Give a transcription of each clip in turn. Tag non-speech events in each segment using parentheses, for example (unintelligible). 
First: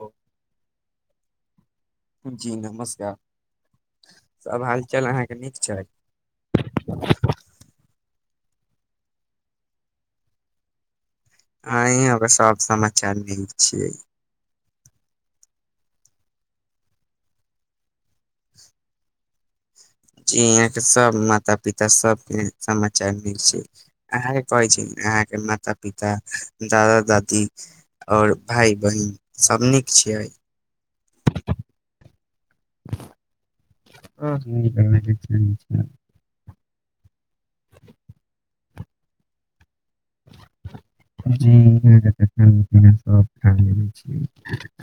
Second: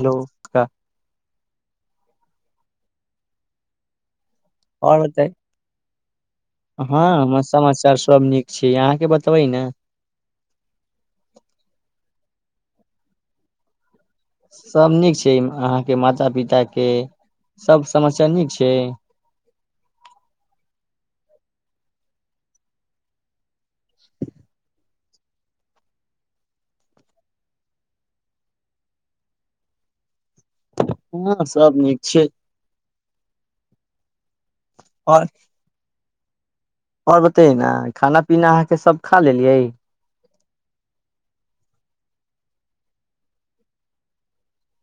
Hello जी नमस्कार सब आओर हालचाल बताय अहाँके नीक छै हँ हमरा समाचार सब नीक छै अहाँके बतबै ने अहिं हमर सब समाचार नीक छियै सब नीक छै अहाँ के माता पिता के सब समस्या नीक छै जी यहाँ के सब माता पिता सब के समाचार नीक छै अहाँ के कहै छी अहाँके माता पिता दादा दादी आओर भाय बहिन सब नीक छियै हुंओ सब नीक छियै आओर (inaudible) आओर बतैयै ने खाना पीना अहाँके सब खा लेलियै (inaudible) जी (unintelligible) खाना पीना सब खा लेले छियै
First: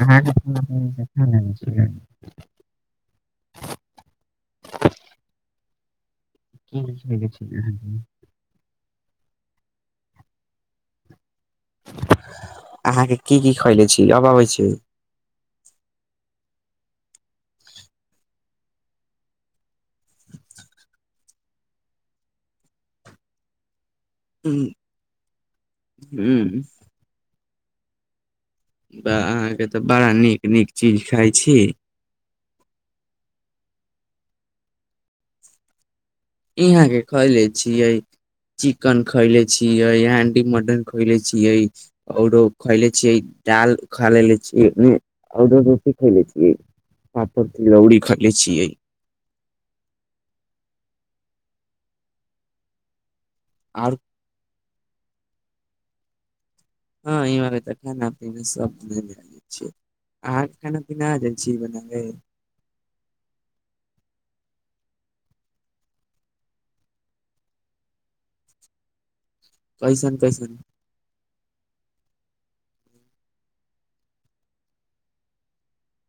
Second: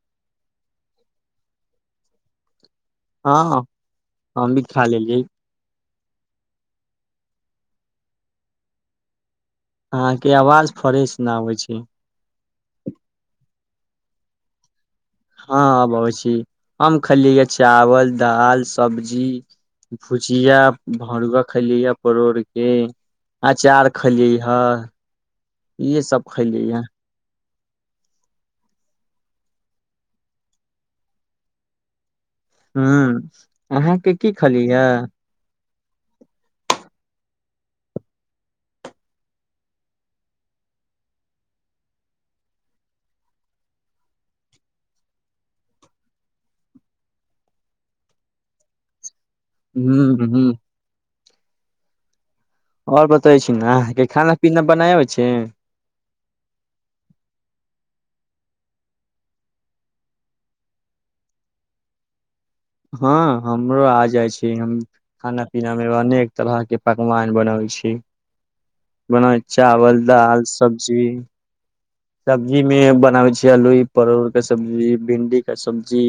अहाँके (unintelligible) हँ हम भी खा लेलियै की क (unintelligible) छै ने अहाँंके आवाज फ्रेश न आबै छै अहाँके की की खैले छी अब अबै छै हँ अब अबै छी हम खेलियै य चावल दाल सब्जी भुजिया भरुआ खैलिय परोरके अँचार खलियै ह इहे सब खेलियै य अहाँके तऽ बड़ा नीक नीक चीज खाइत छी हूंम्म अहाँके की खलीयै ह इहाँ के खैले छियै चिकन खैले छियै हांडी मटन खैले छियै आओरो खैले छियै दाल खा लेले छियै आओरो रोटी खैले छियै पापड़ तिलौड़ी खैले छीयै हूंम्म हूंम्म आओर बताबै छी ने आओर अहाँके खाना पीना बनाबै छै हँ ई वर (unintelligible) तऽ खाना पीना सब छियै अहाँके खाना पीना आ जाइ छी बनाबे हँ हमरो आ जाइ छी हम खाना पीना मे अनेक तरह के पकवान बनबै छी बना चावल कैसन दाल कैसन सब्जी सब्जीमे बनाबे छियै आलूइ परोर के सब्जी भिंडी के सब्जी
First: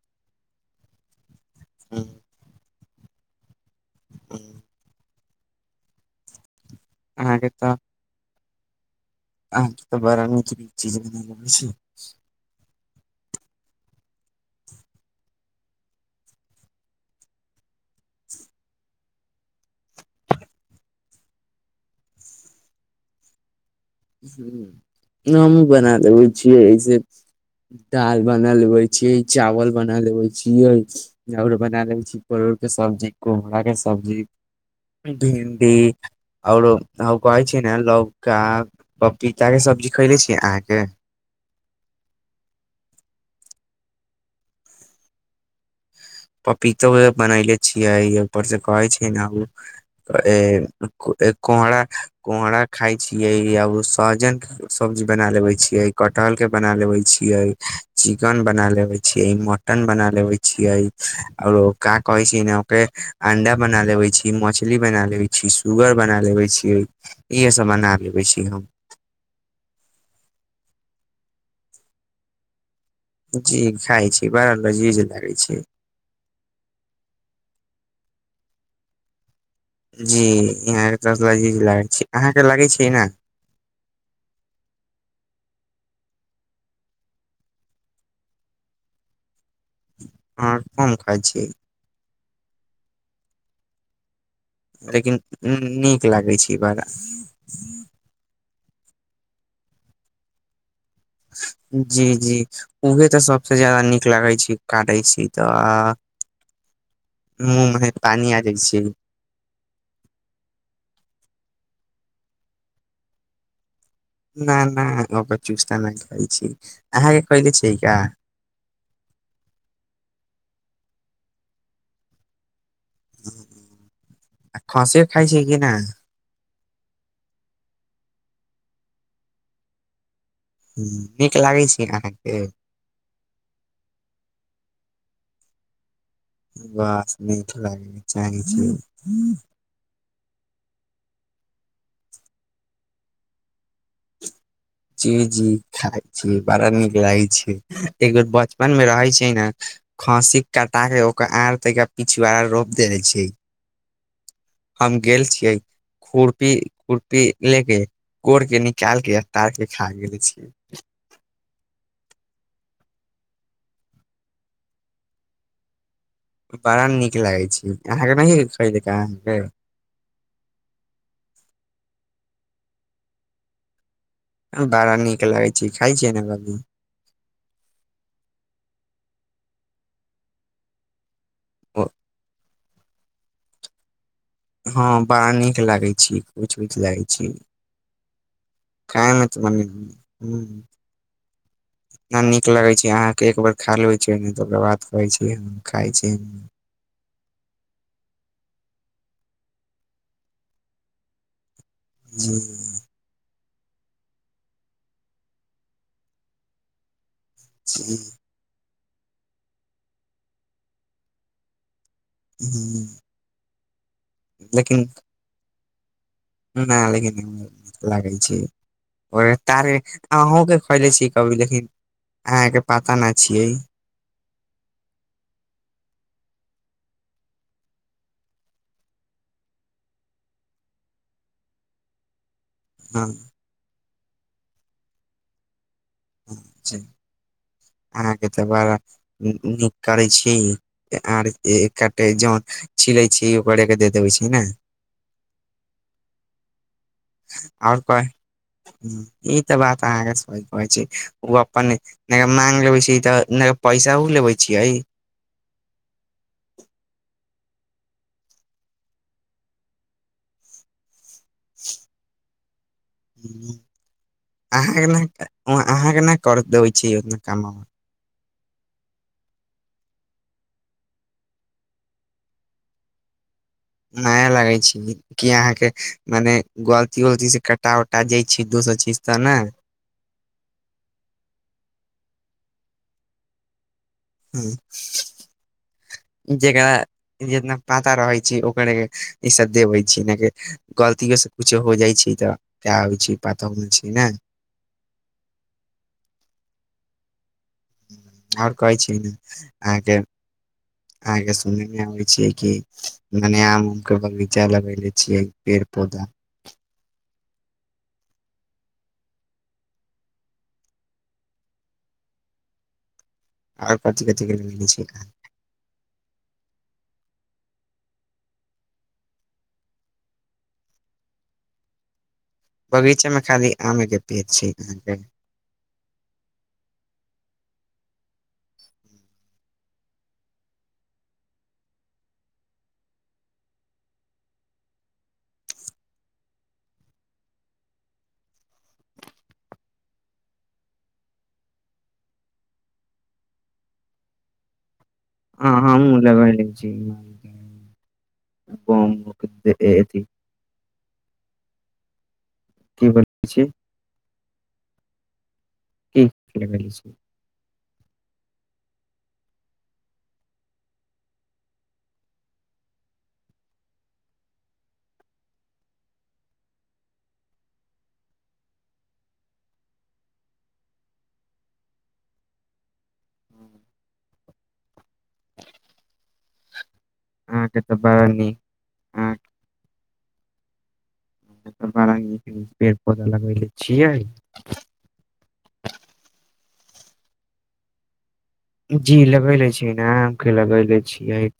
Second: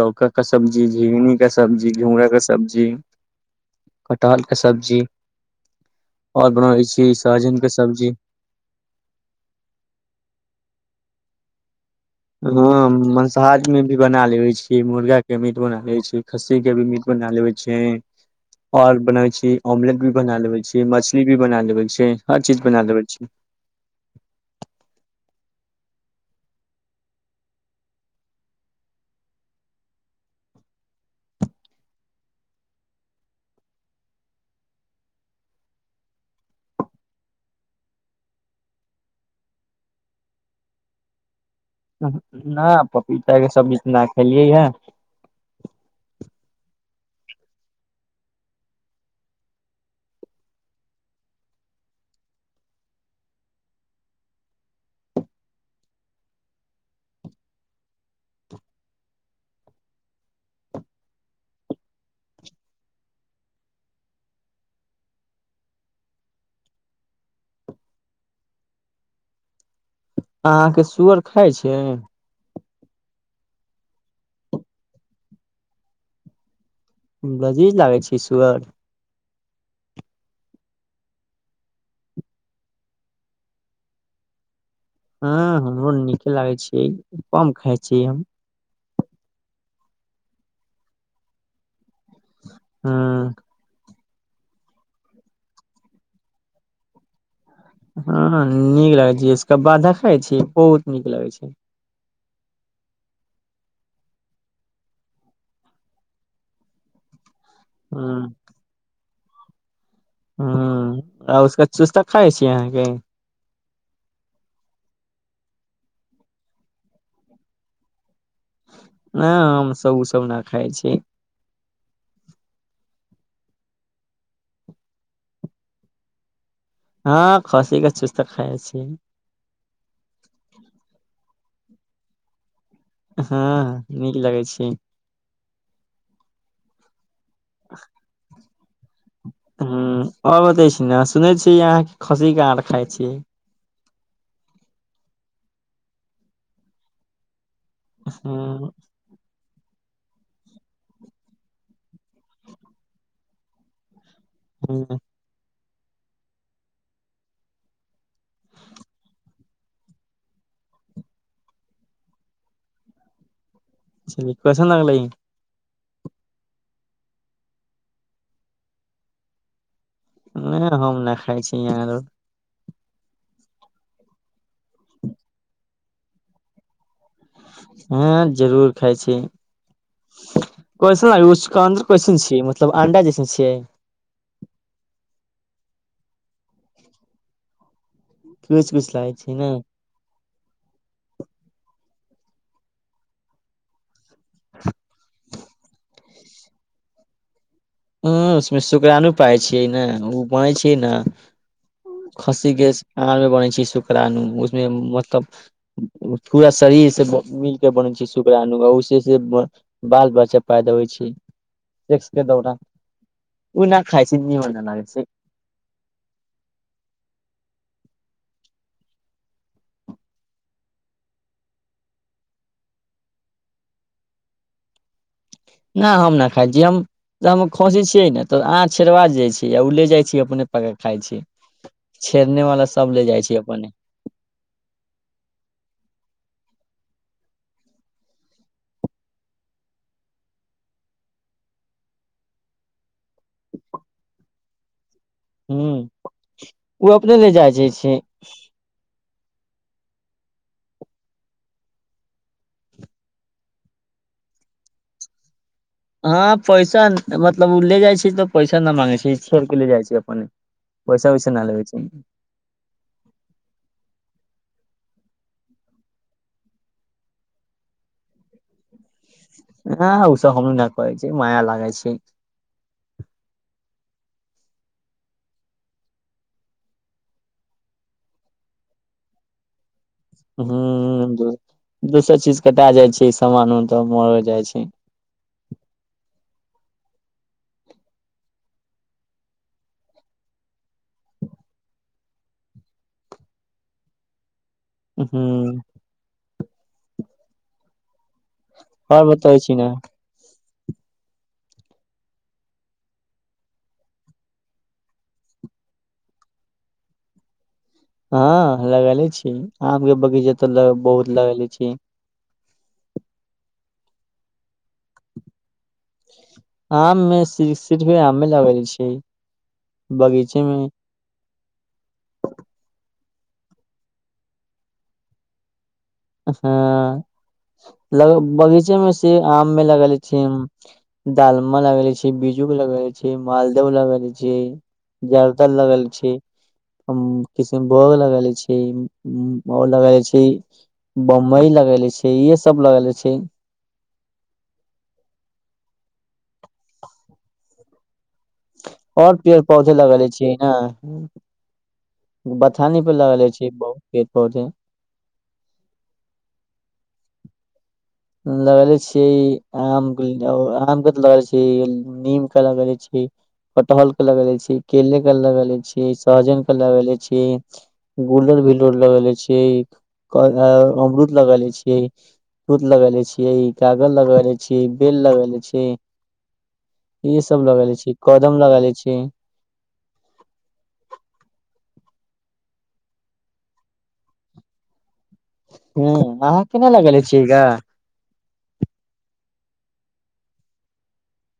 लौकी की सब्जी झीनी के सब्जी, घींगरा के सब्जी, कटहल के सब्जी। आओर बनबै छी अहाँके सहजन के सब्जी। आ तऽ बड़ नीक चीज छै। हँ, मांसाहार में भी बना ले छी। मुर्गा के मीट बना ले छी, खस्सी के भी मीट बना लेवे छी। छै। आओर बनबै छी, ऑमलेट भी बना लेवे छी, मछली भी बना लेवे छी, हर चीज बना लेवे छी। हँ, हमहुँ बना देबै छियै से। दाल बना लेबे छियै, चावल बना लेबे छियै। आओर बना ले छी, परवल के सब्जी, कोहड़ा के सब्जी। भिंडी आओर आ कहै छै ने, लगा। पपीता के सब्जी खयले छीयै अहाँके? नहि, पपीता के सब्जी नहि खेलियै हे। पपीता बना ले छियै, पर से कहै छै ने। तऽ ई कहरा? कोहड़ा खाय छी, आब सहजन के सब्जी बना लेवे छियै, कटहल के बना लेवे छियै। चिकन बना लेबे छियै, मटन बना लेबे छियै। आओर की कहै छै ने, ओके अंडा बना लेबे छी, मछली बना ले छी। छी, सुगर बना लेबे छियै, इहे सब बना लेबे छी हम। अहाँके सुअर खाइ छै? जी, खाय छी, बड़ा नीक लागै छै। बड़ नीक लागै छै सुअर। जी, यहाँ अहाँके लागै छै ने? हँ, हमरो नीके लागै छै, कम खाय छी हम। हँ, कम खाइ छी। हँ। लेकिन नीक लागै छै बड़। हँ, नीक लगै छै, एकरा देखै छी तऽ बहुत नीक लगै छै। जी जी, उहे तऽ सभसँ ज्यादा नीक लगै छै, काटै छी तऽ। (inaudible) मुँह मे पानी हँ आ जाइ छै। हँ, आ ओकर चुस्टा खाइ छी अहाँके? नहि, ओकर चुस्टा नहि खाइ छी। अहाँके कहले छै का? नहि, हमसब ओ सभ नहि खाइ छी। खसी खाइ छै कि नहि? हँ, खसी के चुस्सा तऽ खाइ छी। नीक लगै छै अहाँके? हँ, नीक लगै छै। बस, नीक लागै चाही। हँ, आओर बताबी छी ने, सुनै छी अहाँ? खस्सी के आओर खाय छी? जी जी, खाइ छी, बड़ नीक लागै छै। एक बेर हुँ, बचपन मे रहै छै ने। खाँसी कटा के ओकरा आर पिछवाड़ा रोप देल छै। हम हुँ, गेल छियै, खुरपी-खुरपी ले के कोर के निकाल के। तऽ की खा गेलने छियै? कइसन लागलै? बड़ नीक लागै छै, अहाँके नहि? खरीदके अहाँके? नहि, हम नहि खाइ छी, अहाँ दौड़। बड़ नीक लगै छै, खाइ छी ने की? हँ, जरूर खाय छी। कइसन उच अन्दर कइसन छियै मतलब अंडा जैसन छियै हँ बड़ा नीक लागैत छियै कुछ उछ लागैत छी कुछ कुछ काय लागे नहि छै त ने (unintelligible) हु ना नीक लगै छै अहाँ के एक ब। र खा लेै छ ओकर बाद कहै छै खाय छी हु उसमे सुकड़ानो पाय छियै ने ओ बनै छै ने जी खस्सी गौस आर मे बनै छै शुक्रणु उसमे मतलब पूरा शरीर से मिल के बनै जी छै शुक्रणु उसे से बाल बच्चा पैदा होबे छै के दौरान (inaudible) ओ नहि खाइ छै निमन ना लागै छै नहि लेकिन नीक लागै छै (inaudible) तारे अहहुँके छियै कभी लेकिन अहाँके पता नहि छियै न हम न खाइ छीयै हम तऽ हम खोसी छियै ने तऽ अहाँ छेड़वा जाइ छीयै ओ ले जाइ छी अपने पाक खाइ छी छेड़ने वाला सब ले हँ जाइ छै अपने अहाँके तऽ बड़ा नीक करै छीयै आर एके जन छिलै छी ओकरेके दे देबै छै ने। हु ओ अपने ले जाय जा छै ह ई तऽ बात अहाँ सहि कहै छीयै ओ अपन न माग ले छै तऽ पैसा उ लेबे छिये हँ पैसा मतलब ओ ले जाइ छै तऽ पैसा न मांगे छै छोड़ के ले जाइ छी अपने पैसा वैसा नहि लेगै छै। अहाँ के अहाँ के नहि कर देबै छीये काम हँ ओसभ हम नहि कहै छी माया लगे छै नया लगै छै की अहाँ के मने गलती वलती से कटा कटा जाइ छी दोसर चीज तऽ ने हु दोसर चीज कटा जाय छै सामान मऽ तऽ जाइ हु छै जेकरा जितना पाता रहै छै ओकरे ई सब देबै छै के गलतीयो से कुछो हो जाइ छै तऽ क होइ छै पतो नहि छै ने हू ओर कहै छी आओर ने बतबै छी ने अहाँके अहाँ के सुनने मे आबे छीै कि नने आम उम के बगीचा लगेेले छीयै पेड़ पौधा हँ लगेले छी आम के बगीचा त बहुत लगेले छी आर कथ कथिक (unintelligible) छी आम मे सिर्फ आमे लगले छै बगीचे मे बगीचे मे खाली आमे के परे छै अहाँके। हँ बगीचे मे से आम मे लगल छी दडालमा लगले छी बीजू लगेे छी मालदह लगले छी जर्दल लगल अछि हम्म किसनभोग लगले छी और लगेले छी बम्बई लगले छै इे सब लगले छै हँ हमहूँ लगैले छी। आओर पेर पौधे अथि लगेले छियै ने बथाने की पे बोलै लगले छी बहुत पेड़ पौधे ठीक छै (inaudible) लगले छियै आम के आम के तऽ लगे छी नीम क लगल छै कटहल के लगल छी केले के लगल छी सहजन के लगल छी गुलर भिलो लग ले छिय अमरूद लगेले छीयै लगल छियै कागज लगल छीयै बेल लगले छीयै इहे सब अहाँके तऽ लगैले छियै बड़ा नीक कदम लगैले छियै अहाँ बड़ा नीक नीक पेड़ पौधा लगैले छियै। हूंम्म अहाँ के नै लगेले छियैगा जी लगैले छियै न आम के लगैले छियै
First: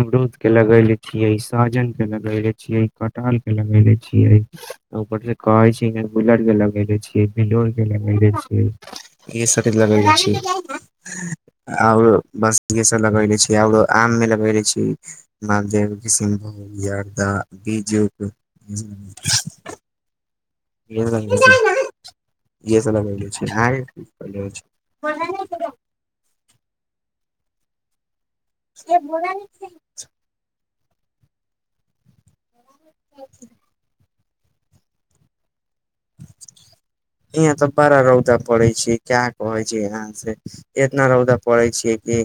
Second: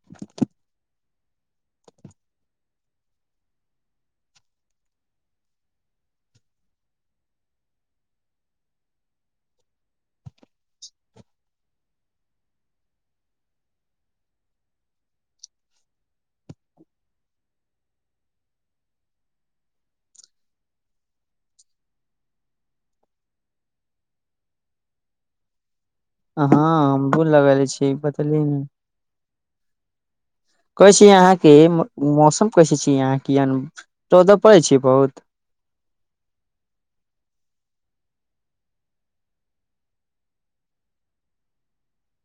अमरूद के लगैले छियै सहजन के लगैले छियै कटहल के लगैले छियै उपर से कहै छियै गुलर के लगैले छियै बिलोर के लगैले छियै इहे सबटिक छियै आओर बस इहे सब लगैले छियै आओरो आममे लगैले छियै मालदेव किशीनभोग यरदा बीजुके (unintelligible) हँ हमहूँ लगैले छियै बतेलियै ने से बोलल छै। कहै छियै अहाँके मौसम कैसे छी अहाँके अन रौदा पड़ै छी बहुत (inaudible) यहाँ तऽ बड़ा रौदा पड़े छै क्या कहे छै यहाँ से एतना रौदा पड़ै छियै की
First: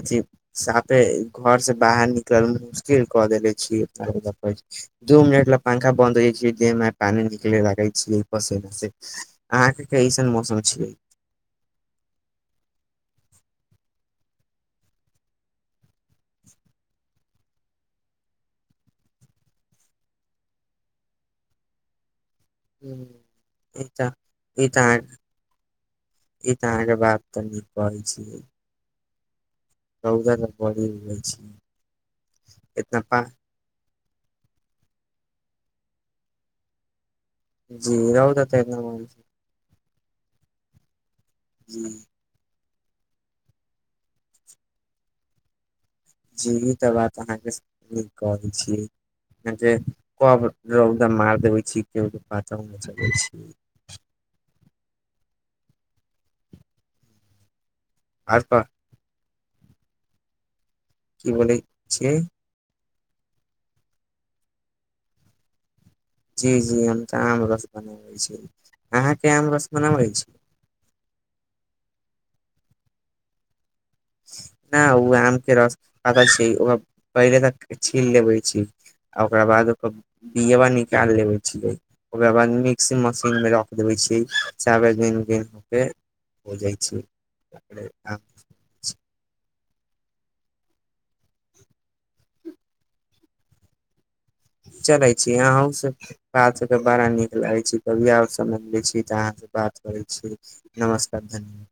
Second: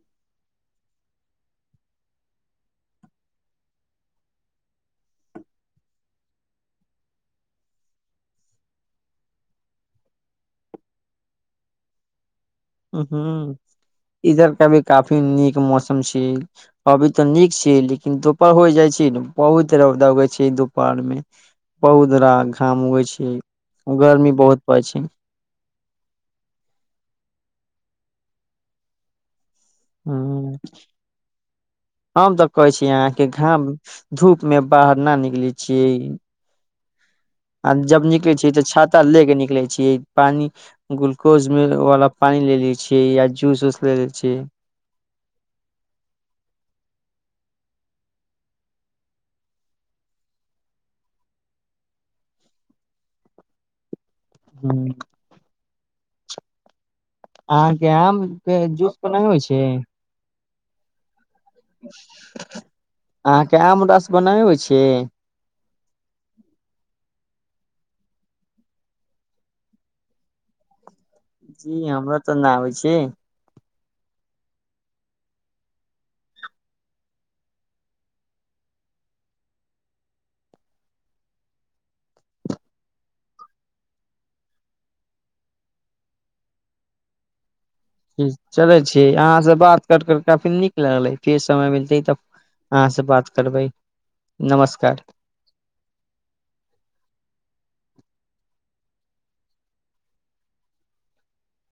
अथी साफे घर से बाहर निकल मुश्किल कऽ देले छियै दू मिनट ला पंखा बन्द होइ छै देहमे पानी निकले लगै छियै पसीना से अहाँ के कइसन मौसम छियै हूंम्म इधर तऽ अभी काफी नीक मौसम छियै अभी तऽ नीक छियै लेकिन दुपहर हो जाइ छै ने बहुत रौदा उगै छियै दुपहरमे बहुत रा घाम उगए छै ई तऽ गर्मी बहुत पड़ छै ई तऽ अहाँ के बात तऽ नीक कहै छियै रौदा तऽ हूंम्म बड़ी उगै छै हम तऽ कहै छियै इतना पा अहाँके घाम धूप मे बाहर न निकले छियै आ जी जब निकले रौदा छियै तऽ इतना छाता ले के निकले छियै पानी ग्लूकोज जी वाला पानी ले लै छियै या जूस उस ले लै छियै जी ई तऽ बात अहाँके नीक कहै छी जे कब रौदा मार देबे छी के पता न चलै छी हूंम्म अहाँके आम आर के कह जूस (unintelligible) होइ छै की बोलै छियै अहाँके आम रस बनाबे अबै छियै जी जी हम तऽ आम रस बनाबै छियै अहाँके आम रस बनाबै छी जी हमरा तऽ न आबै छियै नहि ओ आम के रस पल छै ओ पहिले तक छील लेबे छै आ ओकरा बाद ओकर बियबा निकाल लेबे छियै ओकरा बाद मिक्स मशीनमे रख देबै छियै (unintelligible) बुनि बुनिऽ के हो जाइ छियै चलै छिय अहाँ से बात कर कर काफी नीक लगलै फेर समय मिलतै तऽ अहाँ से बात करबै नमस्कार (unintelligible) बात सबके बड़ा नीक लागै छी कभी और समय मिलै छी तऽ अहाँसँ बात करै छी नमस्कार धन्यवाद